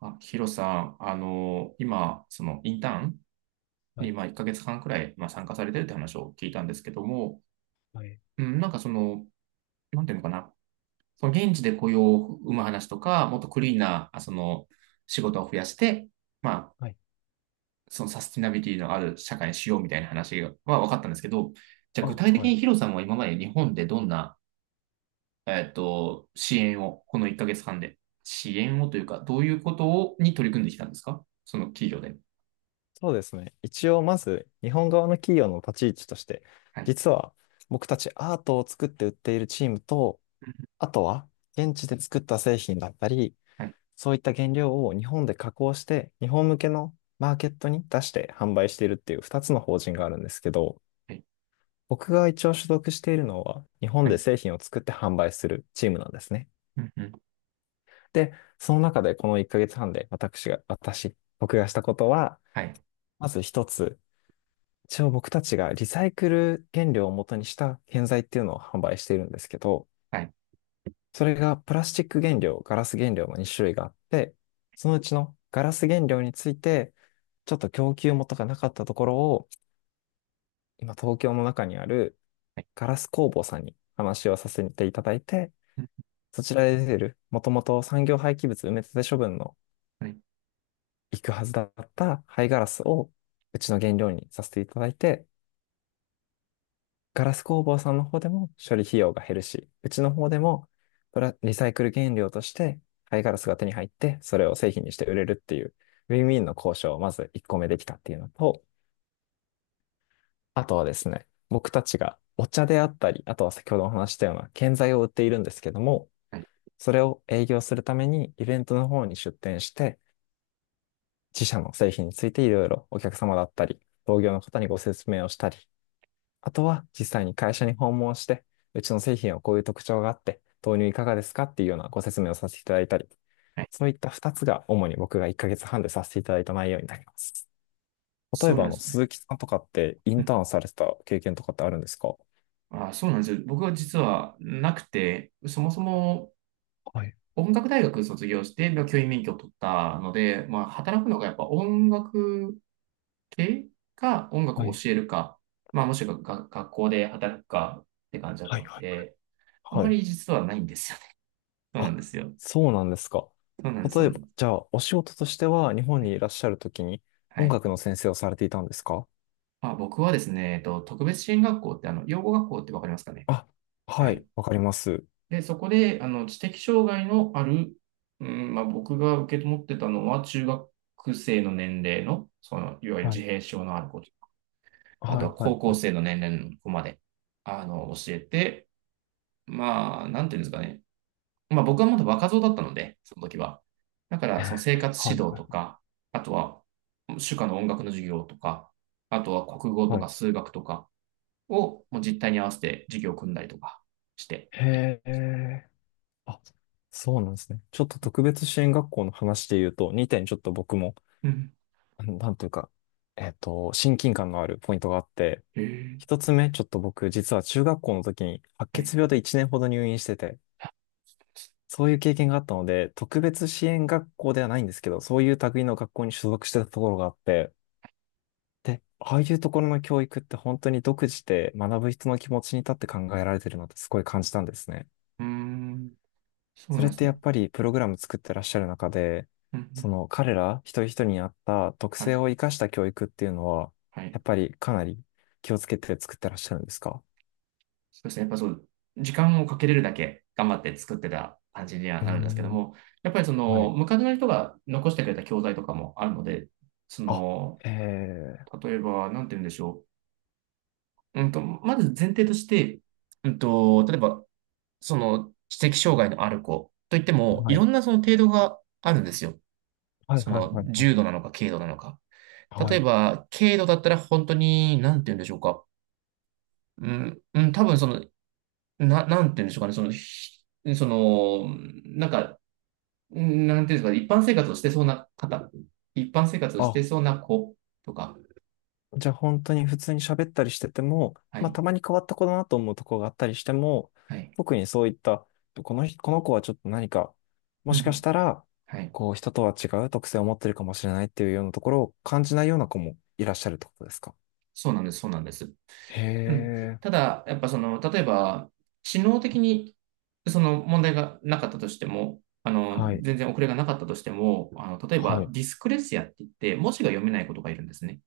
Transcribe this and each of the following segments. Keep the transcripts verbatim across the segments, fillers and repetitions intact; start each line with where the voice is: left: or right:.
right: あ、ヒロさん、あの、今、そのインターン
left: は
right: に、
left: い、
right: まあ、いっかげつはんくらい、まあ、参加されてるって話を聞いたんですけども、
left: はい、
right: うん、なんかその、なんていうのかな、その現地で雇用を生む話とか、もっとクリーンな、あその、仕事を増やして、まあ、
left: はい。
right: そのサスティナビリティのある社会にしようみたいな話は分かったんですけど、じゃあ具
left: あ、
right: 体的
left: は
right: に
left: い。
right: ヒロさんは今まで日本でどんな、えっと、支援を、このいっかげつはんで、支援をというか、どういうことをに取り組んできたんですかその企業で。
left: そうですね。一応、まず、日本側の企業の立ち位置として、
right: はい。
left: 実は、僕たちアートを作って売っているチームと、あとは、現地で作った製品だったり、
right: はい
left: そういった原料を日本で加工して、日本向けのマーケットに出して販売しているっていうふたつの法人があるんですけど、
right: はい。
left: 僕が一応所属しているのは、日本
right: は
left: で
right: い。
left: 製品を作って販売するチームなんですね。
right: うんうん。
left: で、その中でこのいっかげつはんで私が、私、僕がしたことは、
right: はい。
left: まず一つ、一応僕たちがリサイクル原料を元にした建材っていうのを販売しているんですけど、
right: はい。
left: それがプラスチック原料、ガラス原料のに種類があって、そのうちのガラス原料について、ちょっと供給元がなかったところを、今東京の中にある
right: はい。
left: ガラス工房さんに話をさせていただいて、
right: うん、
left: そちらで出てる、もともと産業廃棄物埋め立て処分の
right: はい。
left: 行くはずだった廃ガラスをうちの原料にさせていただいて、ガラス工房さんの方でも処理費用が減るし、うちの方でもプラリサイクル原料として貝ガラスが手に入って、それを製品にして売れるっていう、ウィンウィンの交渉をまずいっこめできたっていうのと、あとはですね、僕たちがお茶であったり、あとは先ほどお話ししたような建材を売っているんですけども、
right: はい。
left: それを営業するためにイベントの方に出店して、自社の製品についていろいろお客様だったり、同業の方にご説明をしたり、あとは実際に会社に訪問して、うちの製品はこういう特徴があって、導入いかがですかっていうようなご説明をさせていただいたり、
right: はい。
left: そういったふたつが主に僕がいっかげつはんでさせていただいた内容になります。例え
right: そうな
left: ば、
right: ん
left: あ
right: で
left: の、
right: すね。
left: 鈴木さんとかってイ
right: う
left: ンタ
right: ん。
left: ーンされてた経験とかってあるんですか？
right: あ、そうなんですよ。僕は実はなくて、そもそも
left: はい、
right: 音楽大学卒業して、まあ教員免許を取ったので、まあ、働くのがやっぱ音楽系か、音楽
left: は
right: を
left: い、
right: 教えるか、まあ、もしくはが学校で働くかって感じだっ
left: は
right: た
left: い、
right: の
left: はい。
right: で、あん
left: は
right: ま
left: い。
right: り実はないんですよね。そうな
left: あ、
right: んですよ。
left: そうなんですか。
right: そうなんです。そ
left: 例
right: う
left: え
right: なん
left: ば、
right: です、
left: じゃあ、お仕事としては日本にいらっしゃるときに
right: は
left: 音
right: い。
left: 楽の先生をされていたんですか？
right: まあ、僕はですね、えっと、特別支援学校って、あの、養護学校ってわかりますかね。
left: あ、
right: は
left: は
right: い。
left: い、わかります。
right: で、そこで、あの、知的障害のある、うん、まあ、僕が受け持ってたのは、中学生の年齢の、その、いわゆる
left: は
right: 自
left: い
right: 閉症のある子と、あ
left: は
right: と
left: い、
right: は
left: はい、
right: 高
left: は
right: 校
left: い。
right: 生の年齢の子まで、あの、教えて、まあ、なんていうんですかね。まあ、僕はまだ若造だったので、その時は。だから、その生 活
left: はい、は
right: 指導と
left: い。
right: か、あとは、主科の音楽の授業とか、あとは国語と
left: は
right: か
left: い。
right: 数学とかを、もう実態に合わせて授業を組んだりとかして。
left: へえ。あ、そうなんですね。ちょっと特別支援学校の話で言うと、にてんちょっと僕も、
right: うん。
left: あのなんというか、えっと、親近感のあるポイントがあって、
right: へえ。
left: 一つ目、ちょっと僕、実は中学校の時に白
right: はい。
left: 血病でいちねんほど入院してて、そういう経験があったので、特別支援学校ではないんですけど、そういう類の学校に所属してたところがあって、で、ああいうところの教育って本当に独自で学ぶ人の気持ちに立って考えられてるなってすごい感じたんですね。
right: うーん、そう
left: そ
right: なん
left: れ
right: で
left: っ
right: す
left: て
right: ね。
left: やっぱりプログラム作ってらっしゃる中で、
right: うんう
left: そ
right: ん、
left: の彼ら一人一人に合った特
right: は
left: 性
right: い、
left: を生かした教育っていうのは、
right: はい。
left: やっぱりかなり気をつけて作ってらっしゃるんですか？
right: そうですね。やっぱそう、時間をかけれるだけ頑張って作ってた感じには
left: うー
right: なるんですけど
left: ん
right: も、やっぱりそ
left: は
right: の、
left: い。
right: 昔の人が残してくれた教材とかもあるので、そ
left: あ、
right: の、
left: えー、
right: 例えば、なんて言うんでしょう。うんと、まず前提として、うんと、例えば、その、知的障害のある子といっても、
left: は
right: い
left: い。
right: ろんなその程度があるんですよ。
left: はい
right: そ
left: はい
right: の、
left: はいはい。
right: 重度なのか、軽度なのか。
left: は
right: 例え
left: い。
right: ば、軽度だったら本当に、なんて言うんでしょうか。うん、うん、多分その、な、なんて言うんでしょうかね、その、ひその、なんか、うん、なんていうんですかね、一般生活をしてそうな方、一般生活をして
left: あ、
right: そうな子とか、
left: じゃあ本当に普通に喋ったりしてても、
right: は
left: まあ
right: い、
left: たまに変わった子だなと思うとこがあったりしても、
right: はい、
left: 特にそういった、この人、この子はちょっと何か、
right: う
left: も
right: んう
left: しかし
right: ん、
left: たら、
right: はい、
left: こう人とは違う特性を持ってるかもしれないっていうようなところを感じないような子もいらっしゃるってことですか？
right: そうなんです、そうなんです。
left: へ
right: うん、
left: え、
right: ただ、やっぱその、例えば、知能的に、その問題がなかったとしても、あの、
left: はい、
right: 全然遅れがなかったとしても、あの、例え
left: は
right: ば、
left: い。
right: ディスクレシアって言って、文字が読めない子とかいるんですね。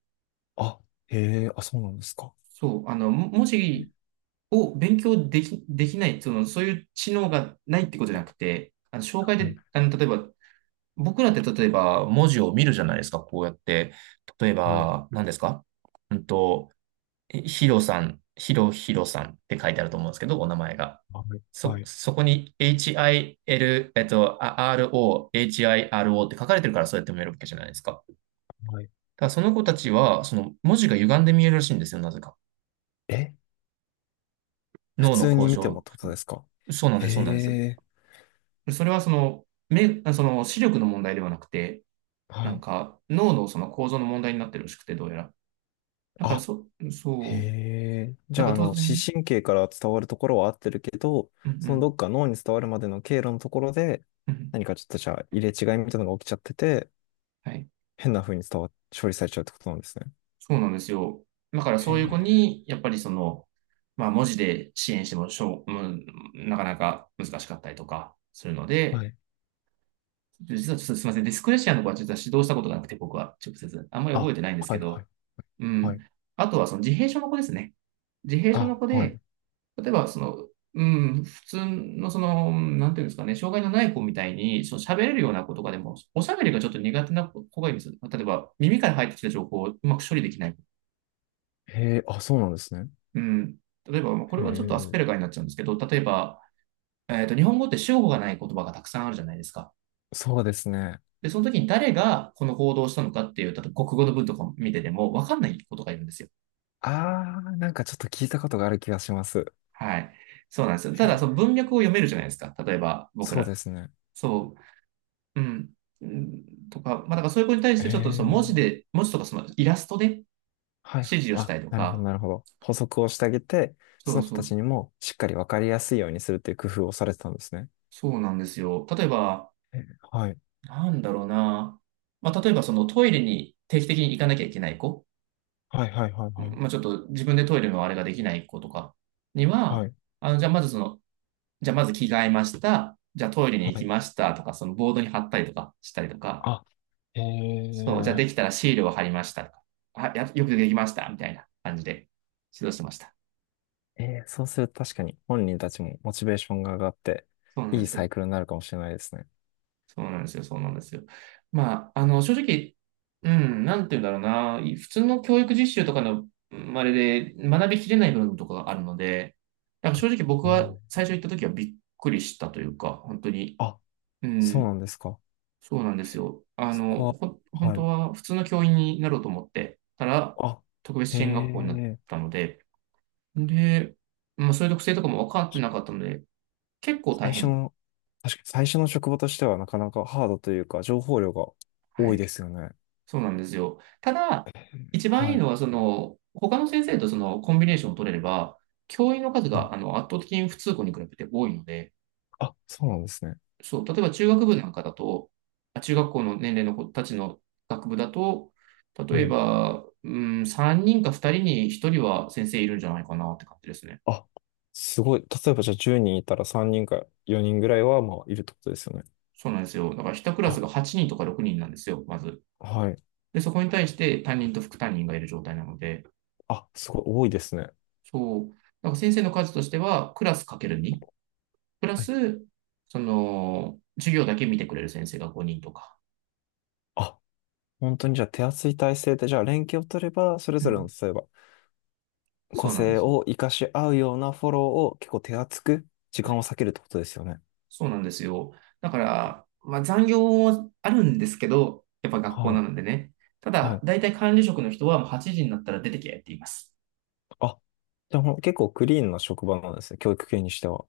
left: あ、へえ、あ、そうなんですか。
right: そう、あの、も文
left: え
right: 字を勉強でき、できない、その、そういう知能がないってことじゃなくて、あの、障害
left: はい、
right: で、あの、例えば、僕らって例えば文字を見るじゃないですか、こうやって。例え
left: はい、
right: ば、何ですか。うんと、えヒロさん、ヒロヒロさんって書いてあると思うんですけど、お名前が。
left: はい、
right: そ、
left: はい、
right: そこに エイチアイエル、えっと、あ アールオー、ヒロ って書かれてるからそうやって見えるわけじゃないですか。
left: はい。
right: だからその子たちは、その文字が歪んで見えるらしいんですよ、なぜか。
left: え普
right: 脳の
left: 通
right: 向
left: に見ても
right: 上。
left: ってことですか？
right: そうなん
left: へ
right: です、そうなんです。
left: え、
right: それはその、目、あその視力の問題ではなくて、な
left: は
right: ん
left: い。
right: か脳のその構造の問題になってるらしくて、どうやら。だから
left: あ
right: そ、
left: へ
right: そう、
left: え。じ
right: なん
left: ゃあ、
right: か
left: あ
right: 当
left: の、視
right: 然、
left: 神経から伝わるところは合ってるけど、
right: うんう
left: その
right: ん、
left: どっか脳に伝わるまでの経路のところで、
right: うん、
left: 何かちょっとじゃあ入れ違いみたいなのが起きちゃってて、
right: はい、
left: 変な風に伝わ、処理されちゃうってことなんですね。
right: そうなんですよ。だから
left: へ
right: そういう子
left: え。
right: に、やっぱりその、まあ文字で支援してもしょう、うん、なかなか難しかったりとかするの
left: は
right: で、
left: い。
right: 実はちょっとすみません、ディスクレシアの子は実は指導したことがなくて、僕は直接、あんまり覚え
left: あ、
right: てないんです
left: は
right: け
left: いは
right: ど、
left: い
right: う
left: は
right: ん。
left: い。
right: あとはその自閉症の子ですね。自閉症の
left: あ、
right: 子
left: は
right: で、
left: い。
right: 例えば、その、うん、普通の、その、なんていうんですかね、障害のない子みたいに、その喋れるような子とかでも、おしゃべりがちょっと苦手な子がいるんですよ。例えば、耳から入ってきた情報をうまく処理できない子。
left: へえ、あ、そうなんですね。
right: うん。例えば、これ
left: へ
right: はちょっとアス
left: え。
right: ペルガーになっちゃうんですけど、例えば、えっと、日本語って主語がない言葉がたくさんあるじゃないですか。
left: そうですね。
right: で、その時に誰がこの行動をしたのかっていう、例えば国語の文とか見てても、わかんないことがいるんですよ。
left: あー、なんかちょっと聞いたことがある気がします。
right: はい。そうなんですよ。
left: へ
right: ただ、
left: え。
right: その文脈を読めるじゃないですか。例えば、僕
left: そう
right: ら。
left: ですね。
right: そう。うん。うんとか、まあ、だからそういう子に対し
left: へ
right: てちょっとその文
left: え。
right: 字で、文字とかそのイラストで指
left: はい。
right: 示をし
left: あ、
right: たりと
left: なるほど、
right: か、
left: なるほど。補足をしてあげて、
right: そ
left: そ
right: う
left: の子
right: そ
left: た
right: う、
left: ちにもしっかりわかりやすいようにするっていう工夫をされてたんですね。
right: そうなんですよ。例えば、
left: えはい。
right: なんだろうな。まあ、例えばそのトイレに定期的に行かなきゃいけない子、
left: はい、はい、はい、はい。
right: まあ、ちょっと自分でトイレのあれができない子とかには、
left: はい、
right: あの、じゃあまずその、じゃあまず着替えました。じゃあトイレに行
left: は
right: き
left: い。
right: ましたとか、そのボードに貼ったりとかしたりとか、
left: あ、え
right: そう、じゃあ
left: ー、
right: できたらシールを貼りましたとか、あ、や、よくできましたみたいな感じで指導してました。
left: えー、そうすると確かに本人たちもモチベーションが上がって、
right: そうなんで
left: いいサ
right: す。
left: イクルになるかもしれないですね。
right: そうなんですよ。そうなんですよ。まあ、あの、正直、うん、なんて言うんだろうな。普通の教育実習とかの、うん、あれで学びきれない部分とかがあるので、なんか正直僕
left: えー
right: は最初行った時はびっくりしたというか、本当に、
left: あ、
right: う
left: そう
right: ん、
left: なんですか。
right: そうなんですよ。あ
left: そ
right: の、
left: こは、
right: ほ、本
left: は
right: 当
left: い。
right: は普通の教員になろうと思ってたら、
left: あ、
right: 特別
left: へ
right: 支援学校になっ
left: え、
right: たので、で、まあそういう特性とかも分かって
left: 確
right: な
left: か
right: かった
left: に
right: ので、結構大
left: 最初
right: 変。
left: の、確かに最初の職場としてはなかなかハードというか、情報量が
right: は
left: 多い
right: い。
left: ですよね。
right: そうなんですよ。ただ、一番いい
left: はい。
right: のは、その、他の先生とそのコンビネーションを取れれば、教員の数
left: はい。
right: があの圧倒的に普通校に比べて多いので、
left: あ、そうなんですね。
right: そう、例えば中学部なんかだと、あ中学校の年齢の子たちの学部だと、例
left: は
right: え
left: い。
right: ば、うん、さんにんかふたりにひとりは先生いるんじゃないかなって感じですね。
left: あ、すごい。例えばじゃあじゅうにんいたらさんにんかよにんぐらいはまあいるってことですよね。
right: そうなんですよ。だからいちクラス
left: あ、
right: がはちにんとかろくにんなんですよ、まず。
left: はい。
right: で、そこに対して担任と副担任がいる状態なので、
left: あ、すごい多いですね。
right: そう。だから先生の数としては、クラスかけるににプラ
left: はい。
right: ス、その、授業だけ見てくれる先生がごにんとか。
left: あ、本当にじゃあ手厚い体制で、じゃあ連携を取れば、それ
right: う
left: ぞれの
right: ん。
left: 例えば
right: そ
left: 個
right: うなんで
left: 性
right: す。
left: を活かし合うようなフォローを結構手厚く時
right: は
left: 間
right: い。
left: を割けるってことですよね。
right: そうなんですよ。だから、まあ残業もあるんですけど、やっぱ学校
left: は
right: な
left: い。
right: のでね。た
left: は
right: だ、
left: い。
right: 大体管理職の人はもうはちじになったら出てけって言います。
left: あ、じゃあもう結構クリーンな職場なんですね。教育系にしては。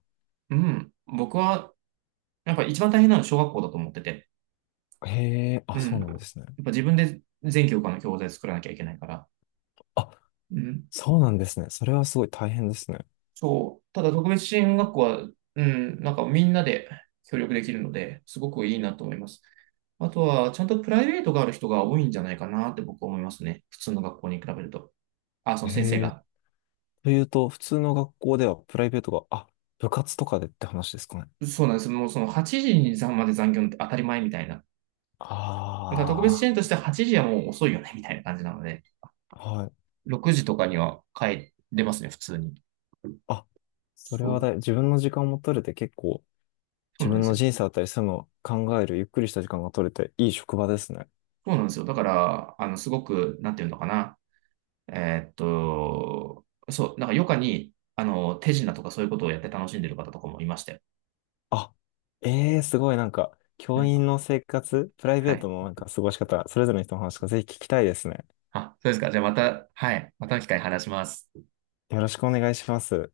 right: うん。僕は、やっぱ一番大変なのは小学校だと思ってて。
left: へえ、
right: う
left: あ、そ
right: ん。
left: う
right: やっ
left: なんですね。
right: ぱ自分で全教科の教材作らなきゃいけないから。
left: あ、
right: うん。
left: そうなんですね。それはすごい大変ですね。
right: そう。ただ特別支援学校は、うん、なんかみんなで協力できるので、すごくいいなと思います。あとは、ちゃんとプライベートがある人が多いんじゃないかなって僕は思いますね。普通の学校に比べると。あ、その先生
left: へえ。
right: が。
left: というと、普通の学校ではプライベートが、あ、部活とかでって話ですかね。
right: そうなんです。もうそのはちじに残まで残業って当たり前みたいな。ただ特別
left: あ
right: 支援としてははちじはもう遅いよねみたいな感じなので、
left: あ、はい。
right: ろくじとかには帰れますね、普通に。
left: あ、それ
right: そ
left: は
right: う、
left: だい、自分の時間も取れて結構、
right: そう
left: 自
right: なんで
left: 分
right: す
left: の
right: よ。
left: 人生だったり、そういうのを考える、ゆっくりした時間が取れて、いい職場ですね。
right: そうなんですよ。だから、あの、すごく、なんていうのかな。えーっと、そう、なんか余暇に、あの、手品とかそういうことをやって楽しんでる方とかもいましたよ。
left: あ、ええー、すごいなんか、
right: う
left: 教
right: ん。
left: 員の生活、プライ
right: は
left: ベー
right: い。
left: トのなんか過ごし方、それぞれの人の話がぜひ聞きたいですね。
right: あ、そうですか。じゃあまた、はい。またの機会に話します。
left: よろしくお願いします。